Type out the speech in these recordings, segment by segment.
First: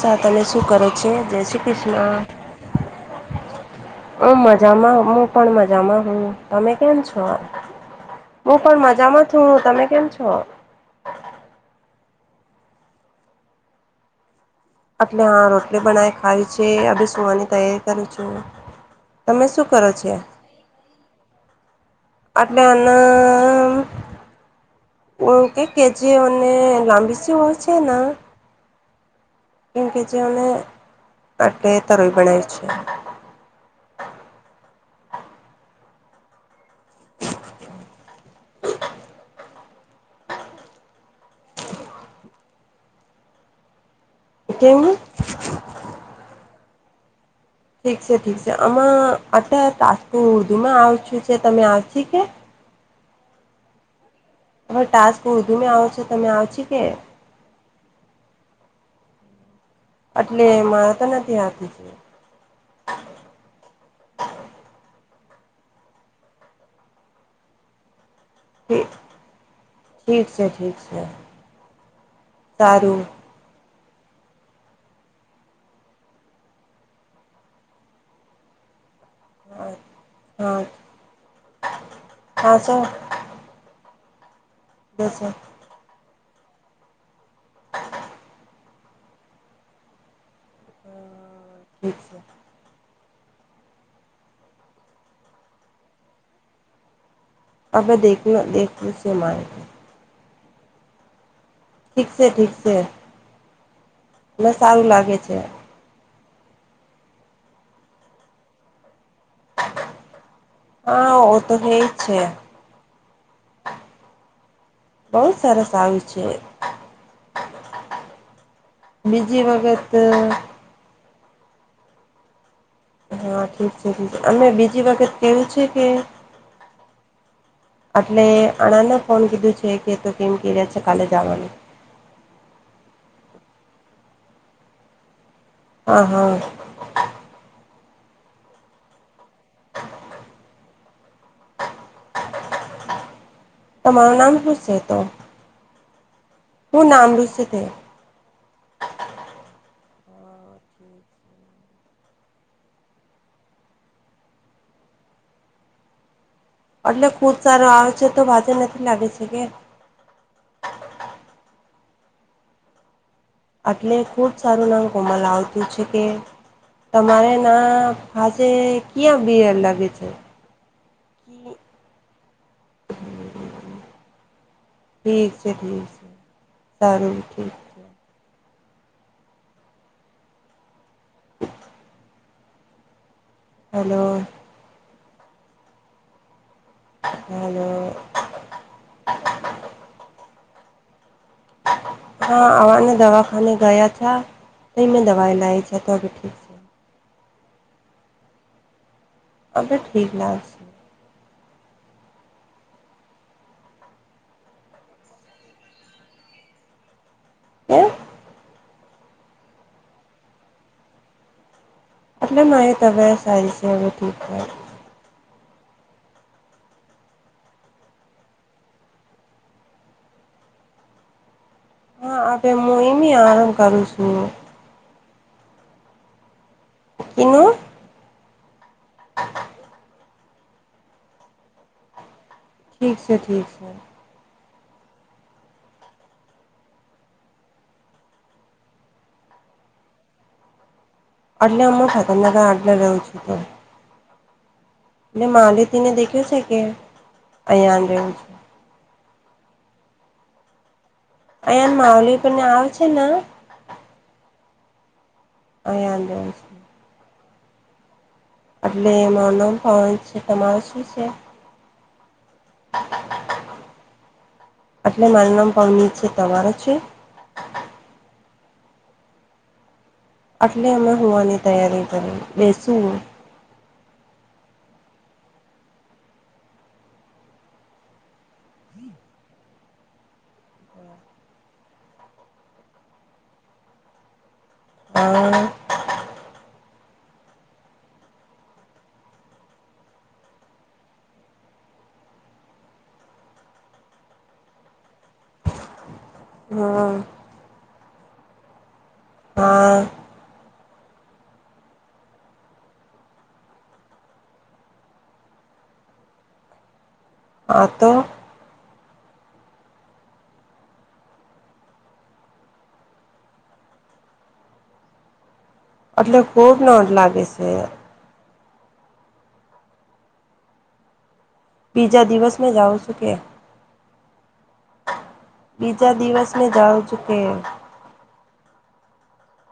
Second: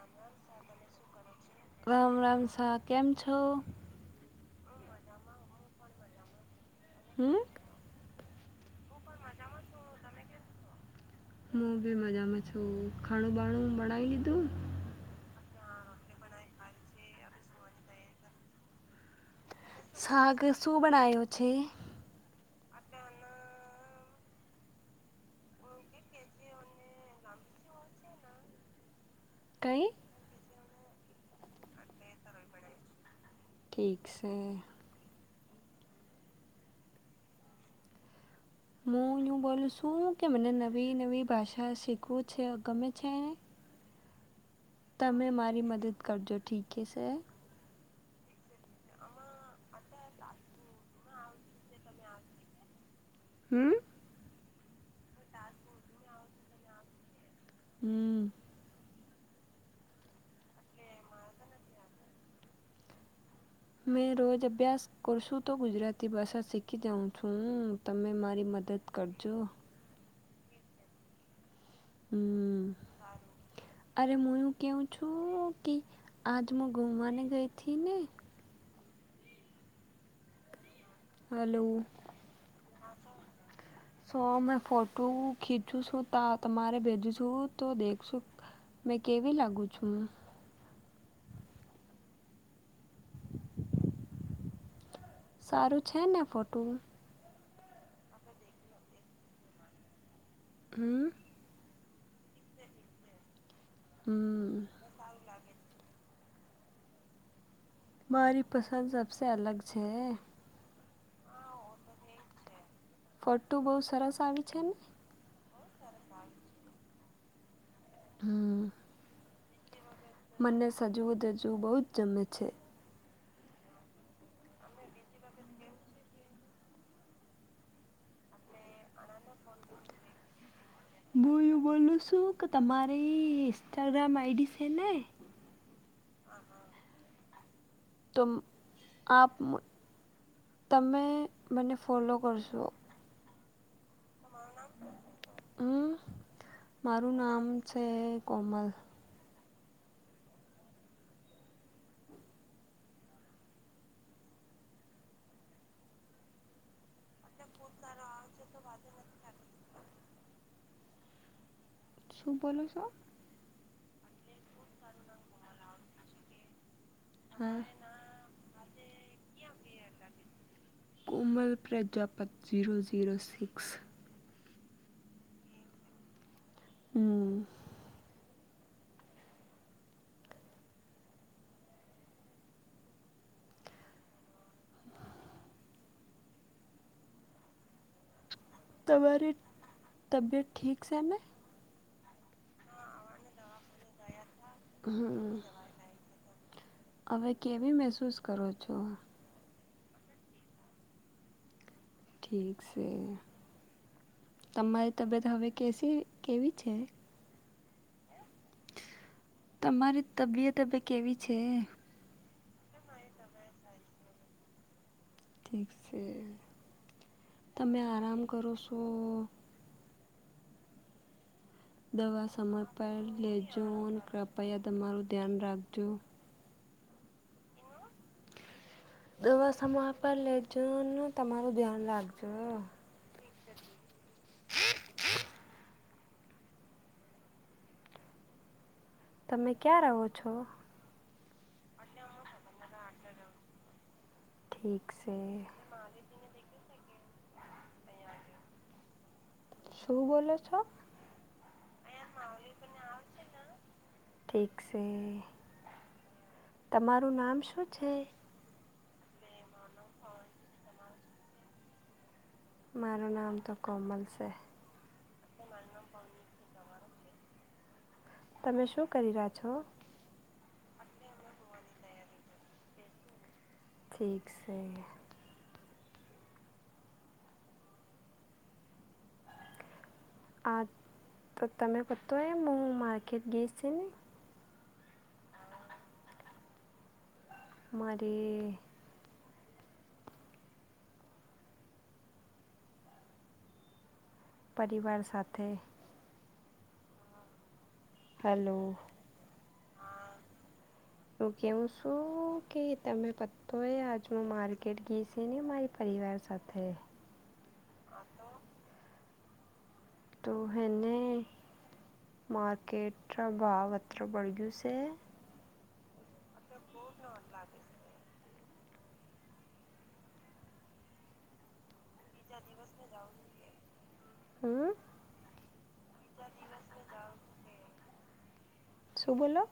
સા તને શું કરે છે, જય શ્રી કૃષ્ણ રામ રામ શાહ કેમ છો હ મજામાં હું પણ મજામાં હું તમે કેમ છો? હમ આ હું પણ મજામાં છું, હું તમે કેમ છો? હું બી મજામાં છું ખાણું બાણું બનાવી લીધું? એટલે હા રોટલી બનાવી ખાવી છે અભી સુવાની તૈયારી કરી છું. તમે શું કરો છો શક શું બનાયું છે? અટન ક કે જે અને લાંબી શ હોય છે, કઈ એમ કે જે આટેટે તરઈ બનાવી છે, ઠીક છે, મૂનું હુ બોલું શું કે મને નવી નવી ભાષા શીખવું છે, ગમે છેને કેમ તમે મારી મદદ કરજો ઠીક છે, ઠીક છે ઠીક છે, આમાં અત તાજપુર ઉર્દુમાં આવ છું છે તમે આવશ કે? હમ્મ હવે ટાસ્ક ઉર્દુમાં આવો છો, તમે આવ છ કે? હમ્મ એટલે મારે તો નથી હકી છે, મેં રોજ અભ્યાસ કરશું તો ગુજરાતી ભાષા શીખી જાઉં છું, હું તમે તેરી મદદ કરજો. ઠીક છે ઠીક છે હમ સારું, અરે હું એવું કહું છું, કે આજ હું ગુમવાને ગઈ હતી ને હા હા હાલો હા સર સો મેં ફોટો દસો ખીચું છું, ત તમારે ભેજું છું તો દેખશું મેં કેવી લાગુ છું? હ ઠીક છે સારું છે ને ફોટું અવે દેખું ના દેખું સે મારે હમ ઠીકસે ઠીક છે એટલે હમ સારું લાગે છે મારી પસંદ સબસે અલગ છે હા ઓ તો હે છે ફોટો બહુ સરસ આવી છે ને બહુ સરસ આવી છે હમ બીજી વખત મને સજવું ધજવું બહુ જ જમે છે હા ઠીક છે ઠીક છે અમે બીજી વખત કેવું છે કે એટલે અણને ફોન કીધું છે કે તો કેમ ક્યા છે કાલે હું જવાનું એવું બોલું છું કે તમારી ઇન્સ્ટાગ્રામ આઈડી છે ને હા હા તુમ આપ તમે મને ફોલો કરશો તમારું નામ હું સે તો હું હું મારું નામ રૂસે તે છે કોમલ એટલે ખુદ સારો આવે છે તો ભાજે નથી લાગે છે કે શું બોલો છો આટલે ખૂબ બ સારું ના કોમલ આવતું છે કે તમારે હા ના પાસે [unintelligible] લાગે છે કોમલ ઠીક પ્રજાપતિ જઝીરો જઝીરો સિક્સ ઠીક છે ઠીક છે સારું હમ ઠીક છે હલો હલો તમારી તબિયત ઠીક છે ને હા અવાને દવાખાને ગયા થા તે એ મેં હમ દવાઈ લાયી છે તો અ ઠીક છે હવે કેવી મહેસૂસ કરો છો અવે ઠી લાગશે ઠીક છે તમારી તબિયત હવે કેસી કેવી છે હમ તમારી તબિયત હવે કેવી છે એટલે મારી તબિયત સારી છે ઠીક છે ઠીક છે તમે આરામ કરો છો દવા હા હવે હું સમયે એમ આરામ લેજો કરું છું કૃપયા તમારું ધ્યાન રાખજો એવું દવા સમયે પર લેજો ન તમારું ધ્યાન રાખજો ઠીક છે ઠીક છે તમે ક્યાં રહો છો એટલે હું [unintelligible] આટલે રહું છું તો ઠીક છે. એટલે માલતીને દેખ્યો છે કે અહીયા રહીને શું બોલો છો અહંયા માવલી પણને આવે છે ને [unintelligible] [unintelligible] તમારું નામ શું છે એટલે મારો નમ ફન્ટ છે, તમારું શું છે? મારું નામ તો કોમલ છે. એટલે મારું નામ પરનીિત છે તમારા છે? તમે શું કરી રહ્યા છો? એટલે અમે હોવાની તૈયારી કરી બેસુ ઠક છે, આ પ્રથમમે પ્રત એ મુું માર્કેટ ગઈસ હમ્મ મારી પરિવાર સાથે હા હેલો. હા [unintelligible] હું કેવું શું કે તમે પતો એ આજનું માર્કેટ ગેસે ને મારી પાછ પરિવાર સાથે હા તો તો એેને માર્કેટ પ્રભાવ અત્ર બળગયું છે, એટલે ખૂબ નોંધ લાગે છે, બીજા દિવસ મેં જાઉં છું કે હમ બીજા દિવસ મેને જાઉું ચું કે, શું બોલો?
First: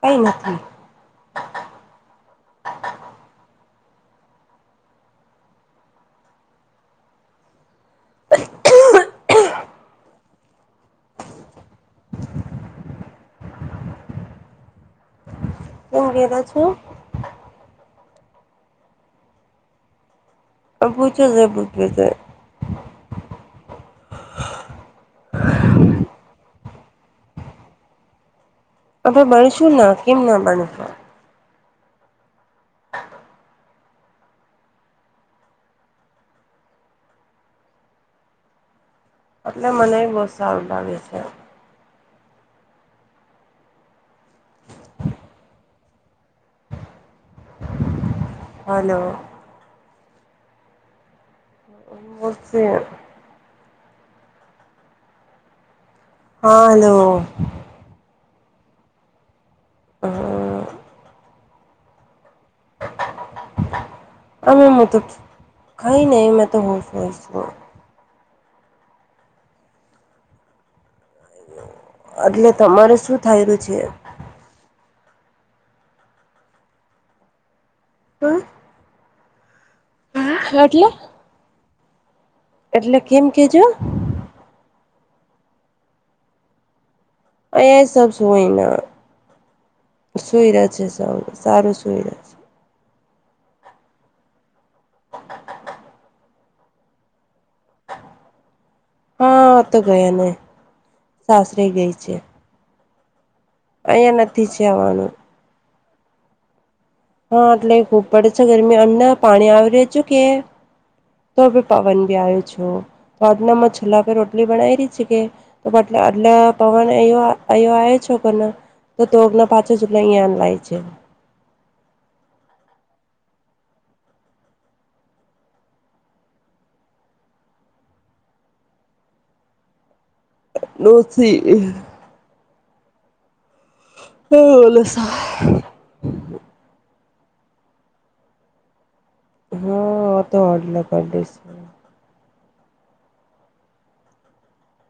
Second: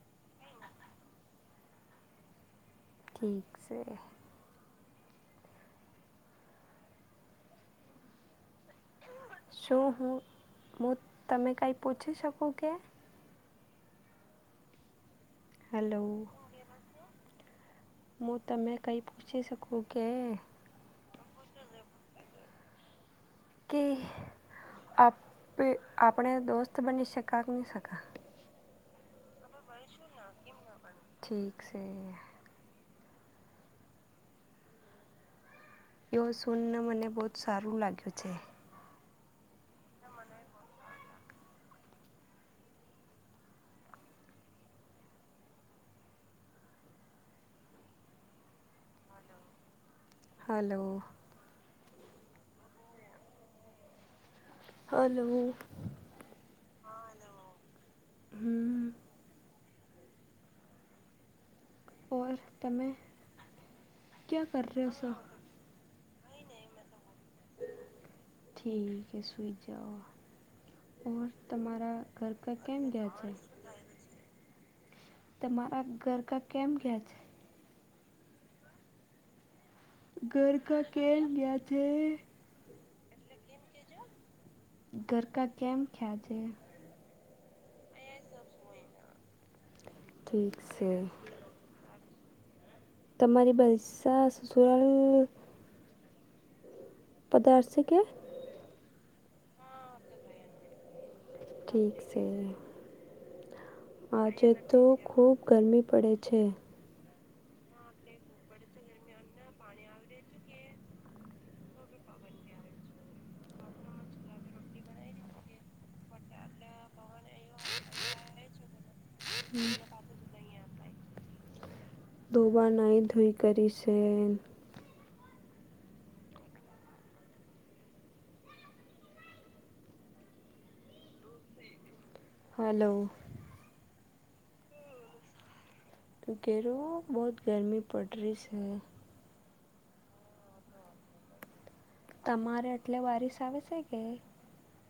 કઈ નથી [unintelligible] [unintelligible] શું હું હું તમે કઈ પૂછી શકું કે? હલો એમ કધા છું, હું તમે કઈ પૂછી શકું કે? બુજો જે બુજવ છે, કે આપ આપણે દોસ્ત બની શકા કે નહી શ? હવે ભણશું ના કેમ ના બણશું? ઢીક છે એવ સુનને મને બહ જ સારું લાગ્યું છે, એટલે મને બહુ સારું લાગે છે, [unintelligible] હલો હલો બ વસ્ છે હાલો હા હલો, હમ્મ હા ઓર તમે ક્યા કર રહ છો, નહી નહી મેં તો હોફ હોશ છું, ઠીક છે સુઈ જાઓ ઓર તમારા ઘર એટલે ઘ કેમ તમારે ગયા શું છે, થઈ રહ્યું તમારા ગરકા કેમ ગયા છે, [unintelligible] છે ઘરકા એટલે કેમ ગયા છે, એટલે કેમ કેજો ગરકા કેમ ખ્યા છે? એ સબ સુઈ અહીંયા, સૂઈ રહ્યા છે સબ, સારું સૂઈ રે તમારી બલસા સસુરાલ [unintelligible] પદારસી કે? હા, તો ગયા ને, સાસરે ગઈ છે. અહિયાં આજે નથી છે તો આવવાનું ખુબ ગરમી પડે છે. હા, એટલે ખૂબ પડે છે ગરમી અને પાણી આવી રે છેુ કે? તો ભી પવન બી આયો છો. તો આજનામાં છલ્લા બે રોટલી બનાઈ રેહ છે કે તો માટલા આટલા પવન આયો આ અયો આઈ છે. છોકોના, તો તોના પાછા [unintelligible] અંયા લય છે. દોબા ન ધુઈ કરી છે. નથી. હલો [unintelligible] તું કેરૂ, બહુત ગરમી પડ રી છે હૈ હા, આતો [unintelligible] છે. તમારે એટલે વારિસ આવે છે કે?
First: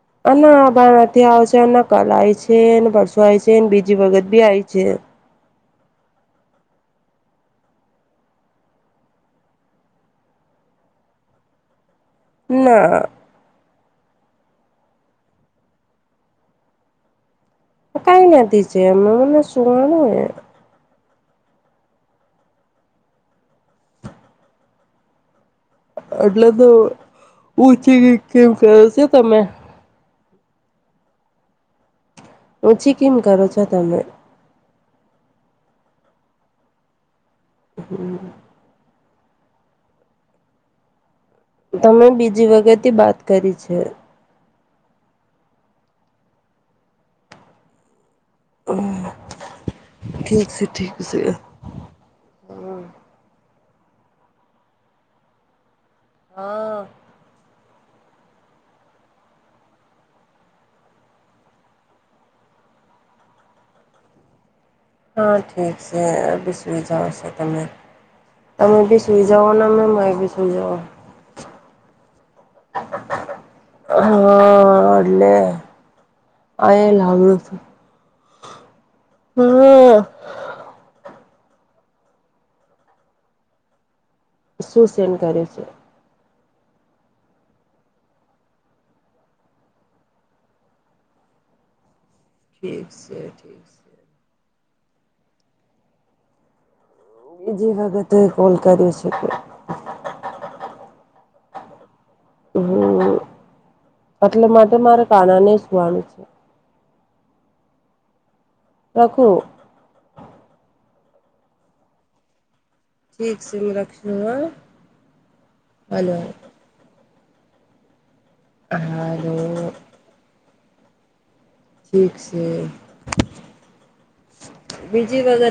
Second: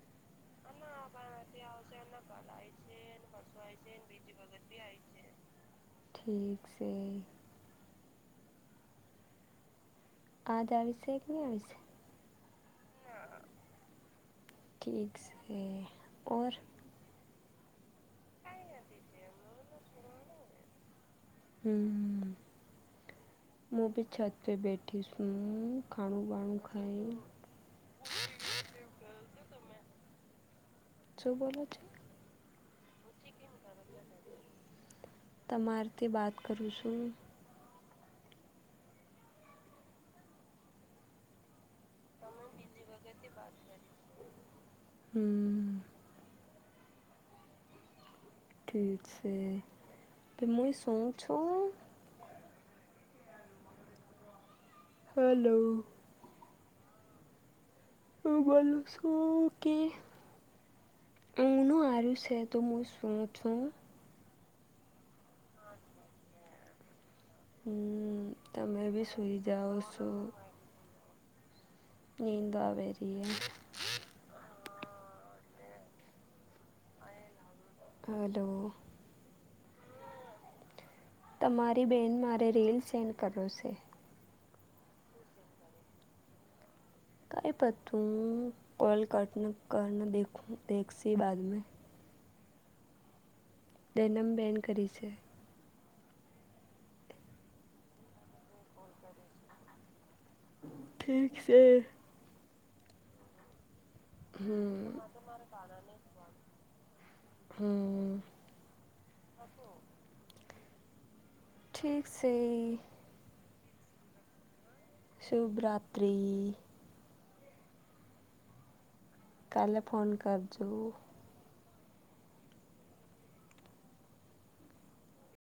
[unintelligible] માં નથી આવશે, કલ આઈ છે, પરસો આવી છે બીજી વખત બી આઇ છે ઠીક છે. આ દ આવીશે કે ની આવીશે ના. ઠીક છે, ઓર કઈ નથી છે, એ મને સુવાનું એ હમ્મ, મુું ભી છત પે બેઠી છું. ખાણું એટલે બાણું તો ખાઈ ઓછી નીંદ કેમ કર છે, તમે? શું બોલો છો? ઓછી કેમ કરો છો, તમે? તમારથી બાત કરું છું. હમ્મ. તમે બીજી વગતથી વાત કરી છે. હમ્મ. ઠીક છે, ઠીક હું છે એ ઠીક શું છે છું. હલો. હા. હું બોલું છું કે હનું આ છે, તો મું સૂવું છું. હા ઠીક છે, હું ભી સુઇ જવું છું. તમે હમ તમે બી સુઈ જઓ સૂઈ ને જાઓ મેમે મ છો એ બી સુઈ જઓ. નીંદ આવેરીહે [unintelligible] હલો. હા તમારી બેહેન મારે રીલ સેન્ડ કરો છે. સુ સેન્ડ કરે છે? કઈ પ તું કોલ કટ ન કર, દેખું દેખશ બાદ મે ઠીક છે, ઠીક છે તેનમ બેન કરી છે. બીજી વખતે કોલ કર્યું છે કે? ઠીક છે. હમ એટલે માટે હમ મારા કાના ને સુવાનું છે હમ રાખું ઠીક છે શ્રી લક્ષ્મી શુભરાત્રિ હા કાલે ફોન કરજો ઠીક છે બીજી વખત